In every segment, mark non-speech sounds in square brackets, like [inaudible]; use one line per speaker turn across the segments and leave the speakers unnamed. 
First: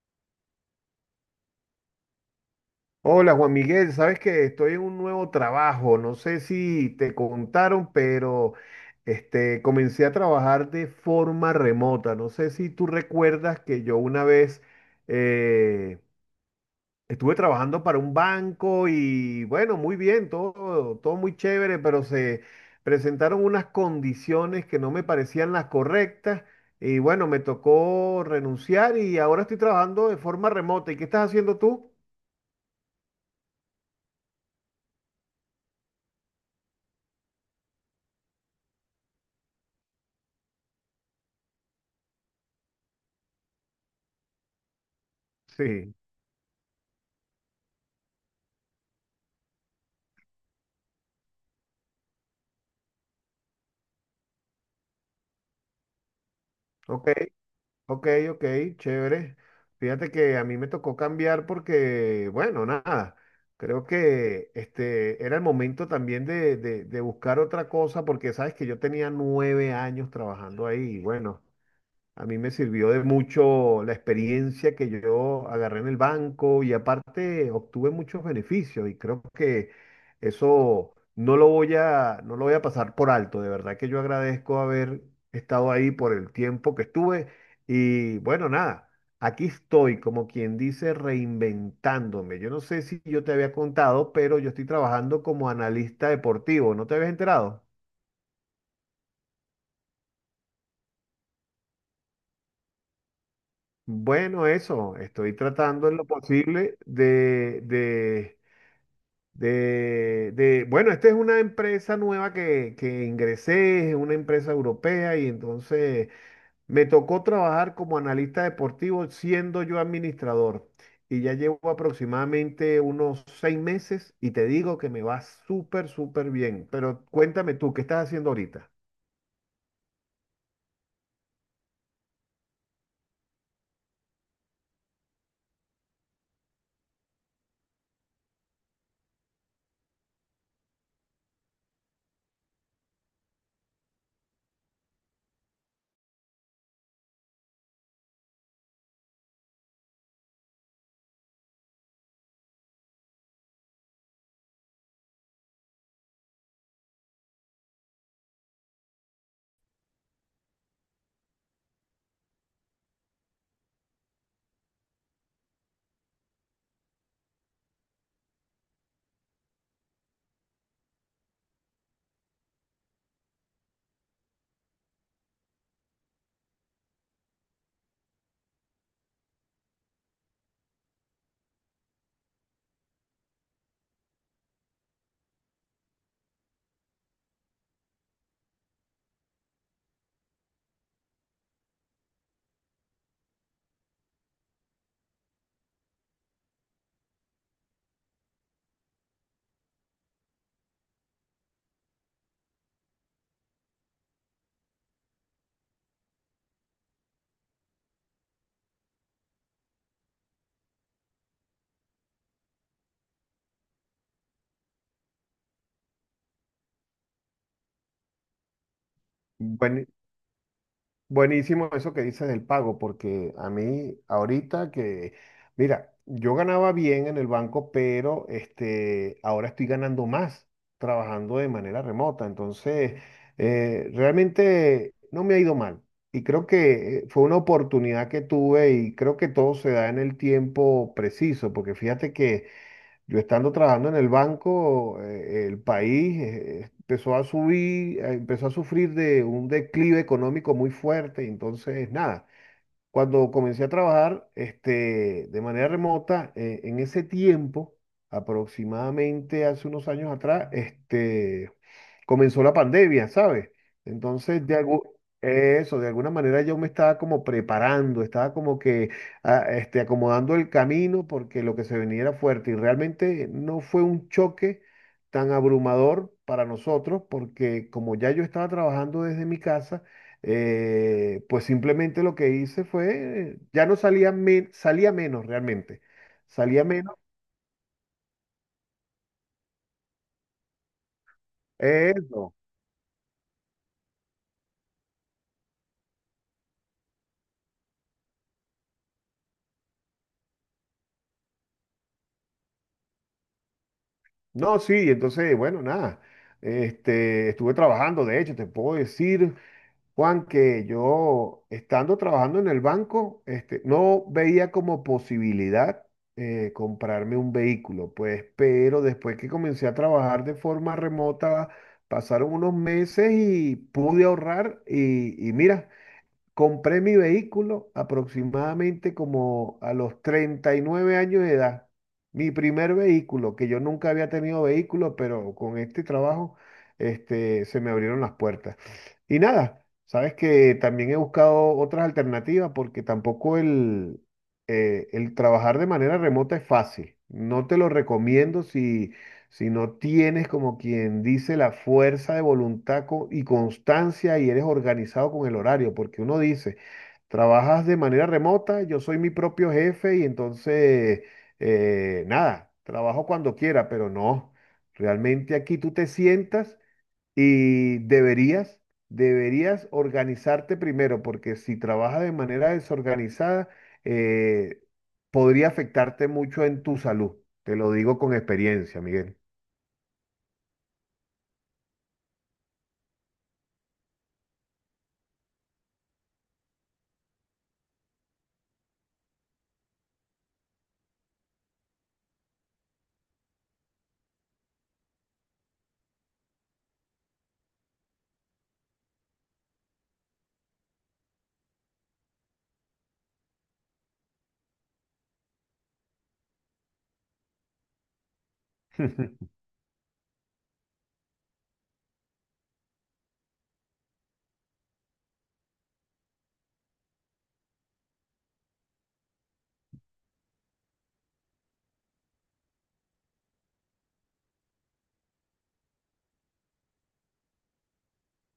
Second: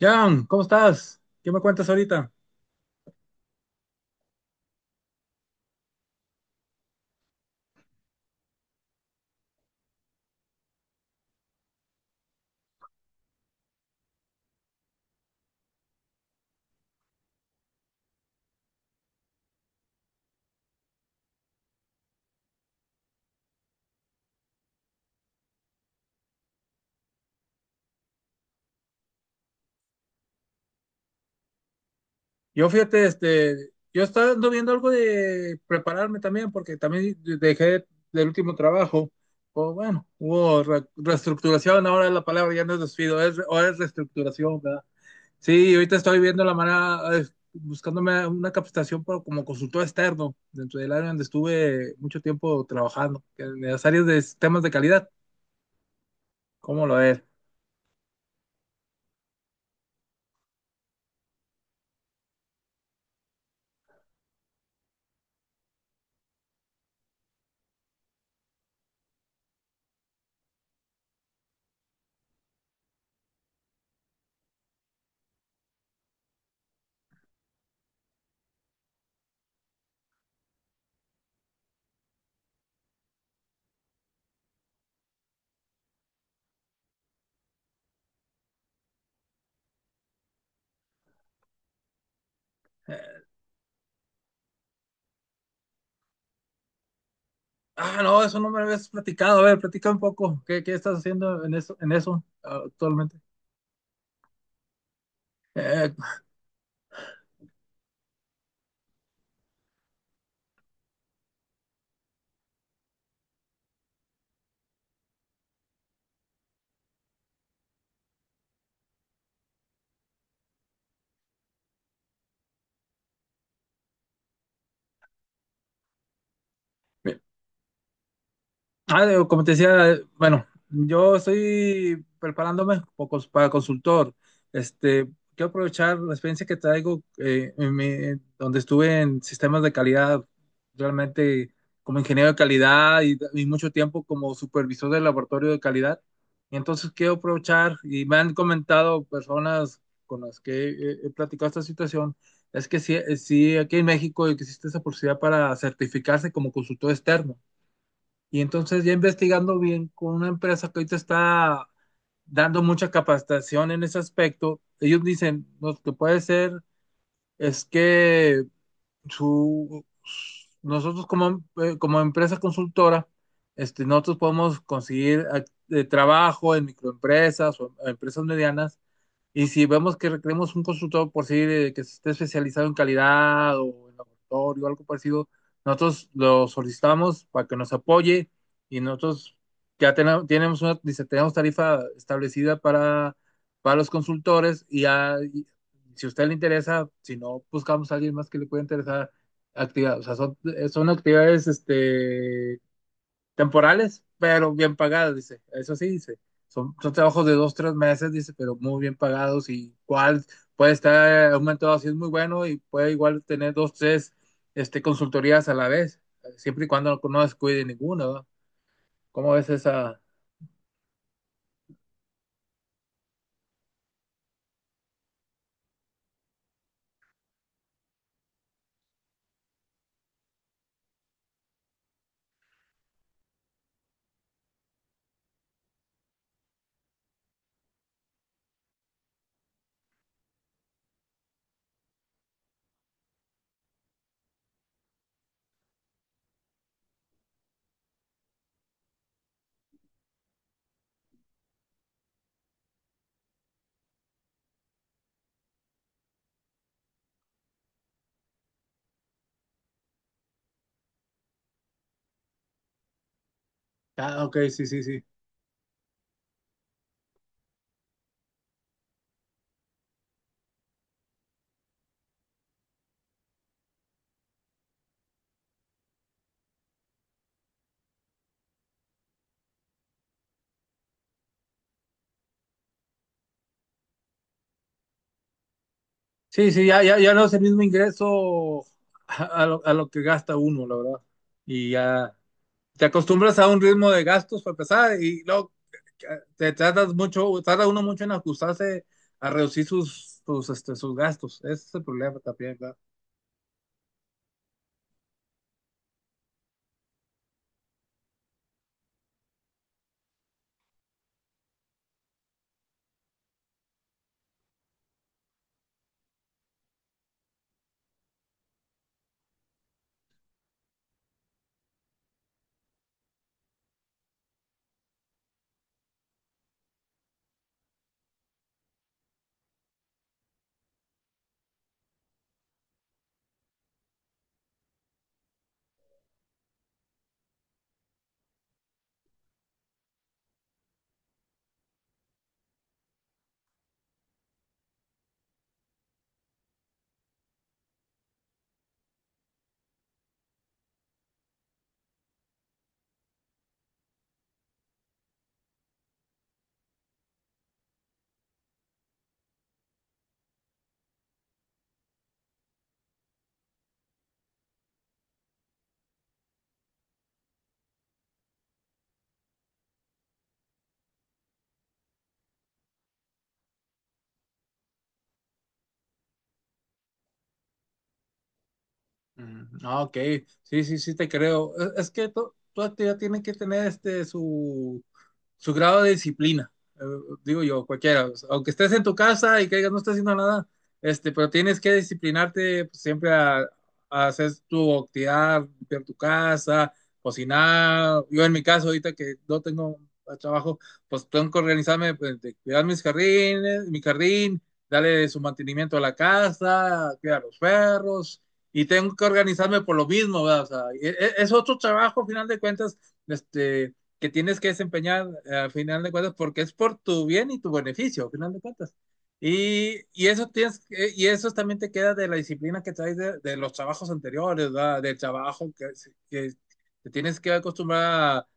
Jan, ¿cómo estás? ¿Qué me cuentas ahorita?
Hola Juan Miguel, sabes que estoy en un nuevo trabajo, no sé si te contaron, pero comencé a trabajar de forma remota. No sé si tú recuerdas que yo una vez eh, estuve trabajando para un banco y bueno, muy bien, todo muy chévere, pero se presentaron unas condiciones que no me parecían las correctas y bueno, me tocó renunciar y ahora estoy trabajando de forma remota. ¿Y qué estás haciendo tú?
Yo fíjate, yo estaba ando viendo algo de prepararme también, porque también dejé del último trabajo, o bueno, hubo reestructuración, ahora la palabra ya no es despido, es, ahora es reestructuración, ¿verdad? Sí,
Sí,
ahorita estoy viendo la manera, buscándome una capacitación como consultor externo dentro del área donde estuve mucho tiempo trabajando, que en las áreas de sistemas de calidad, ¿cómo lo
ok.
es?
Ok, ok, chévere. Fíjate que a mí me tocó cambiar porque, bueno, nada, creo que este era el momento también de buscar otra cosa, porque sabes que yo tenía 9 años trabajando ahí y bueno, a mí me sirvió de mucho la experiencia que yo agarré en el banco y aparte obtuve muchos beneficios, y creo que eso no lo voy a pasar por alto. De verdad que yo agradezco haber estado ahí por el tiempo que estuve y bueno, nada, aquí estoy, como quien dice, reinventándome. Yo no sé si yo te había contado, pero yo estoy trabajando como analista deportivo. ¿No te habías enterado?
Ah, no, eso no me lo habías platicado. A ver, platica un poco. ¿Qué estás haciendo en eso ah, actualmente?
Bueno, eso, estoy tratando
Eh,
en lo posible de bueno, esta es una empresa nueva que ingresé, es una empresa europea, y entonces me tocó trabajar como analista deportivo siendo yo administrador, y ya llevo aproximadamente unos 6 meses y te digo que me va súper bien, pero cuéntame tú, ¿qué estás haciendo ahorita?
Ah, digo, como te decía, bueno, yo estoy preparándome para consultor. Este, quiero aprovechar la experiencia que traigo en donde estuve en sistemas de calidad, realmente como ingeniero de calidad y, mucho tiempo como supervisor del laboratorio de calidad. Y entonces quiero aprovechar, y me han comentado personas con las que he platicado esta situación, es que sí, sí, aquí en México existe esa posibilidad para certificarse como consultor externo. Y entonces ya investigando bien con una empresa que ahorita está dando mucha capacitación en ese aspecto, ellos dicen: "No, lo que puede ser es que su, nosotros como, como empresa consultora, nosotros podemos conseguir trabajo en microempresas o empresas medianas. Y si vemos que requeremos un consultor por sí que esté especializado en calidad o en laboratorio o algo parecido, nosotros lo solicitamos para que nos apoye y nosotros ya tenemos, tenemos una, dice, tenemos tarifa establecida para los consultores y, ya- si a usted le interesa, si no, buscamos a alguien más que le pueda interesar actividad. O sea, son, son actividades temporales, pero bien pagadas, dice. Eso sí, dice. Son, son trabajos de dos, tres meses, dice, pero muy bien pagados y cuál puede estar aumentado así es muy bueno y puede igual tener dos, tres consultorías a la vez, siempre y cuando no, no descuide ninguna, ¿verdad? ¿Cómo ves esa?"
Buenísimo eso que dices del pago, porque a mí ahorita que, mira, yo ganaba bien en el banco, pero este, ahora estoy ganando más trabajando de manera remota. Entonces, realmente no me ha ido mal. Y creo que fue una oportunidad que tuve, y creo que todo se da en el tiempo preciso, porque fíjate que yo estando trabajando en el banco, el país empezó a sufrir de un declive económico muy fuerte, y entonces nada, cuando comencé a trabajar de manera remota, en ese tiempo, aproximadamente hace unos años atrás, comenzó la pandemia, ¿sabes?
Ah, ok,
Entonces,
sí, sí, sí.
eso, de alguna manera yo me estaba como preparando, estaba como que acomodando el camino, porque lo que se venía era fuerte y realmente no fue un choque tan abrumador para nosotros, porque como ya yo estaba trabajando desde mi casa, pues simplemente lo que hice fue, ya no salía, me salía menos realmente,
Sí,
salía
sí, ya,
menos,
ya, ya no es el mismo ingreso a lo que gasta uno, la verdad. Y ya
eso,
te acostumbras a un ritmo de gastos para empezar y luego eh, te tratas mucho, tarda uno mucho en ajustarse a reducir sus, sus, sus gastos. Ese es el problema también, ¿verdad?
no, sí, entonces, bueno, nada, estuve trabajando. De hecho, te puedo decir, Juan, que yo estando trabajando en el banco, no veía como posibilidad comprarme un vehículo, pues, pero después que comencé a trabajar de forma remota, pasaron unos meses y pude ahorrar, y mira. Compré mi vehículo aproximadamente como a los 39 años de edad. Mi primer vehículo, que yo nunca había tenido vehículo, pero con este trabajo, se me abrieron las puertas. Y nada, sabes que también he buscado otras alternativas, porque tampoco el trabajar de manera remota es fácil. No te lo recomiendo si si no tienes, como quien dice, la fuerza de voluntad y constancia y eres organizado con el horario, porque uno dice, trabajas de manera remota, yo soy mi propio jefe y entonces, nada, trabajo cuando quiera, pero no, realmente aquí tú te sientas y deberías organizarte primero, porque si trabajas de manera desorganizada, eh, podría afectarte mucho en tu salud. Te lo digo con experiencia, Miguel.
Ah, ok, sí, sí, sí te creo. Es que toda actividad tiene que tener este su, su grado de disciplina, eh, digo yo, cualquiera. O sea, aunque estés en tu casa y que digas no estás haciendo nada, pero tienes que disciplinarte pues, siempre a hacer tu actividad, limpiar tu casa, cocinar. Yo en mi caso, ahorita que no tengo trabajo, pues tengo que organizarme, pues, de cuidar mis jardines, mi jardín, darle su mantenimiento a la casa, cuidar los perros y tengo que
[laughs]
organizarme por lo mismo, ¿verdad? O sea, e, e, es, otro trabajo, al final de cuentas, este, que tienes que desempeñar, al final de cuentas, porque es por tu bien y tu beneficio, al final de cuentas. Y eso tienes, y eso también te queda de la disciplina que traes de los trabajos anteriores, ¿verdad? Del trabajo que te tienes que acostumbrar a,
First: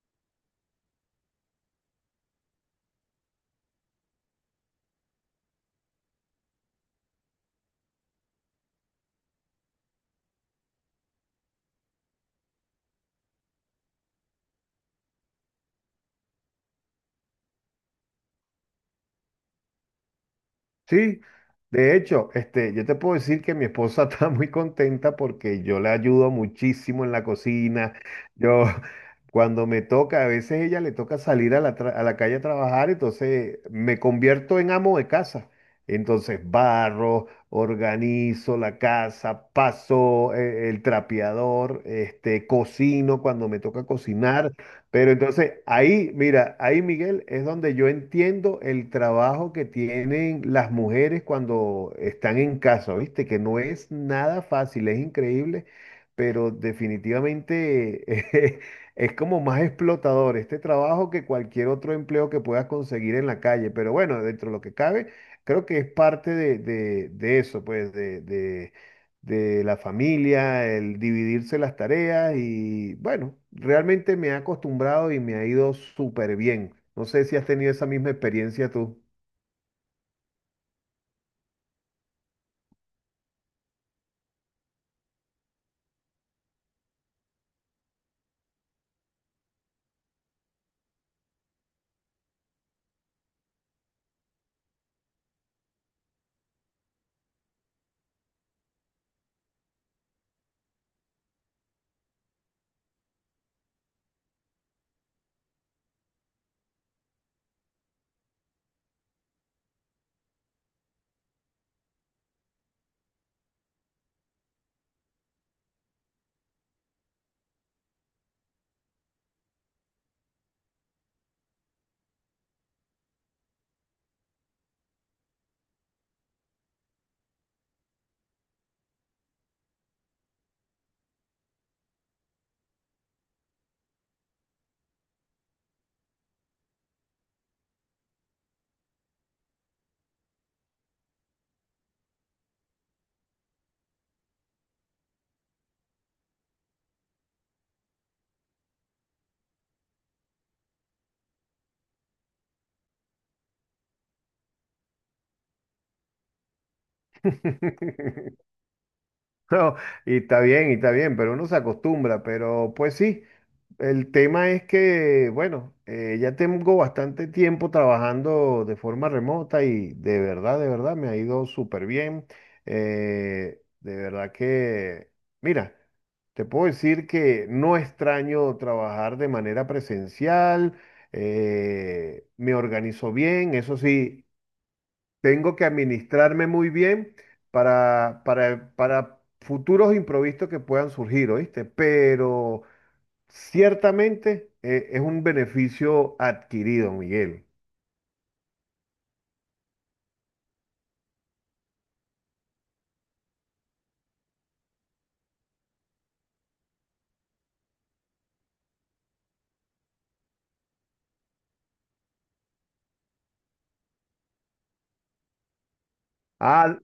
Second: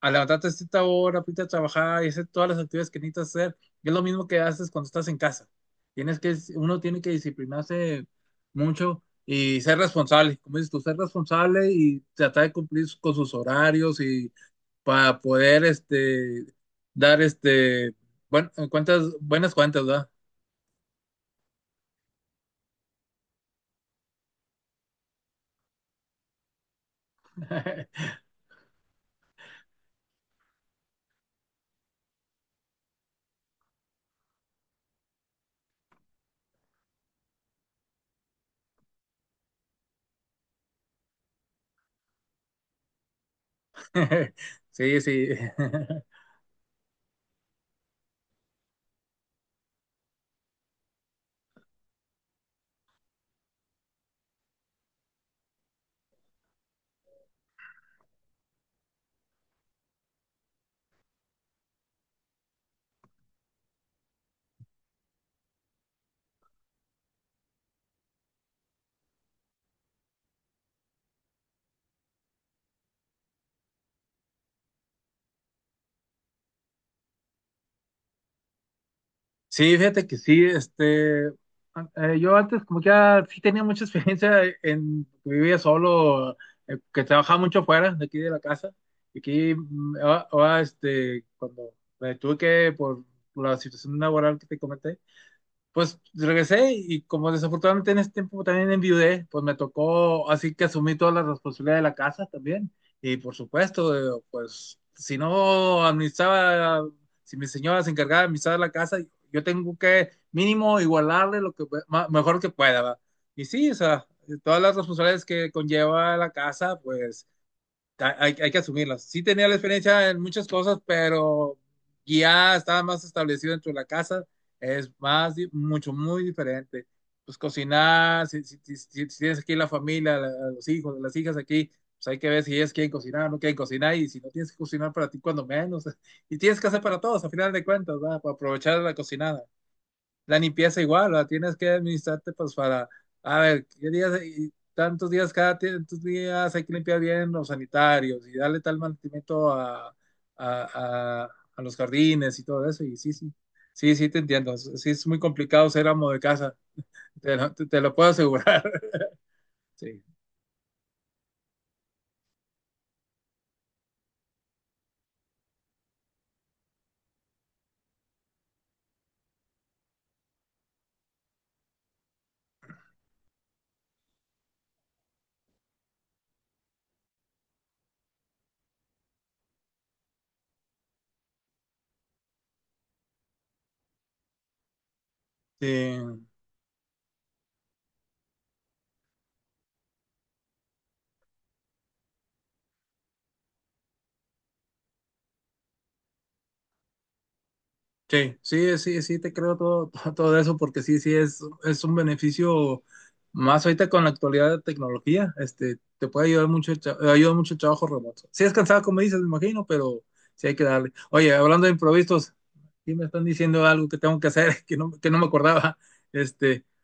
a levantarte a cierta hora, irte a trabajar y hacer todas las actividades que necesitas hacer. Y es lo mismo que haces cuando estás en casa. Tienes que, uno tiene que disciplinarse mucho y ser responsable, como dices tú, ser responsable y tratar de cumplir con sus horarios y para poder dar bueno, cuentas, buenas cuentas, ¿verdad?
Sí, de hecho, yo te puedo decir que mi esposa [laughs] está muy contenta porque yo le ayudo muchísimo en la cocina. Yo, cuando me toca, a veces ella le toca salir a la, a la calle a trabajar, entonces me convierto en amo de casa. Entonces barro, organizo la casa, paso el trapeador, cocino cuando me toca
[laughs]
cocinar.
Sí,
Pero
sí.
entonces
[laughs]
ahí, mira, ahí Miguel es donde yo entiendo el trabajo que tienen las mujeres cuando están en casa, ¿viste? Que no es nada fácil, es increíble, pero definitivamente [laughs] eh, es como más explotador este trabajo que cualquier otro empleo que puedas conseguir en la calle. Pero bueno, dentro de lo que cabe, creo que es parte de eso, pues, de la familia, el dividirse las tareas y bueno, realmente me he acostumbrado y me ha ido súper bien. No sé si has tenido esa misma experiencia tú.
Sí, fíjate que sí, yo antes como que ya sí tenía mucha experiencia en vivía solo, que trabajaba mucho fuera de aquí de la casa y aquí ahora, ahora, cuando me tuve que por la situación laboral que te comenté. Pues regresé y como desafortunadamente en ese tiempo también enviudé, pues me tocó, así que asumí toda la responsabilidad de la casa también. Y por supuesto, pues si no administraba, si mi señora se encargaba de administrar la casa, yo tengo que mínimo igualarle lo que mejor que pueda, ¿va? Y sí, o sea, todas las responsabilidades que conlleva la casa, pues hay, hay que asumirlas. Sí tenía la experiencia en muchas cosas, pero ya estaba más establecido dentro de la casa. Es más, mucho, muy diferente. Pues cocinar, si, si tienes aquí la familia, los hijos, las hijas aquí, pues hay que ver si ellas quieren cocinar o no quieren cocinar. Y si no tienes que cocinar para ti, cuando menos. [laughs] Y tienes que hacer para todos, a final de cuentas, ¿verdad? Para aprovechar la cocinada, la limpieza igual, la tienes que administrarte pues para, a ver, qué días, y tantos días cada tantos días hay que limpiar bien los sanitarios y darle tal mantenimiento a, a los jardines y todo eso. Y sí, sí, sí, sí te entiendo. Sí es muy complicado ser amo de casa, te lo, te lo puedo
[laughs]
asegurar. [laughs]
No,
Sí.
y está bien, pero uno se acostumbra, pero pues sí, el tema es que, bueno, ya tengo bastante tiempo trabajando de forma remota y de verdad me ha ido súper bien. De verdad que, mira, te puedo decir que no extraño trabajar de manera presencial. Me organizo bien, eso sí, tengo que
Sí.
administrarme muy bien para futuros imprevistos que puedan surgir, ¿oíste? Pero... ciertamente es un beneficio adquirido, Miguel.
Sí, sí, sí, sí, te creo todo, [laughs] todo, todo eso porque sí, sí, es un beneficio más ahorita con la actualidad de tecnología, te puede ayudar mucho, el ayuda mucho el trabajo remoto. Sí es cansado, como dices, me imagino, pero sí hay que darle. Oye, hablando de improvisos, aquí me están diciendo algo que tengo que hacer, [laughs] que no me acordaba. Este,
Ah,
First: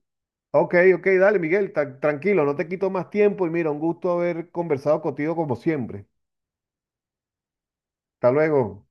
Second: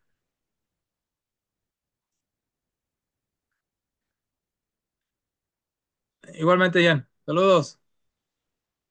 ok, ok, dale, Miguel, tranquilo, no te quito más tiempo y mira, un gusto haber conversado contigo como siempre.
igualmente, Jan, saludos.
Hasta luego.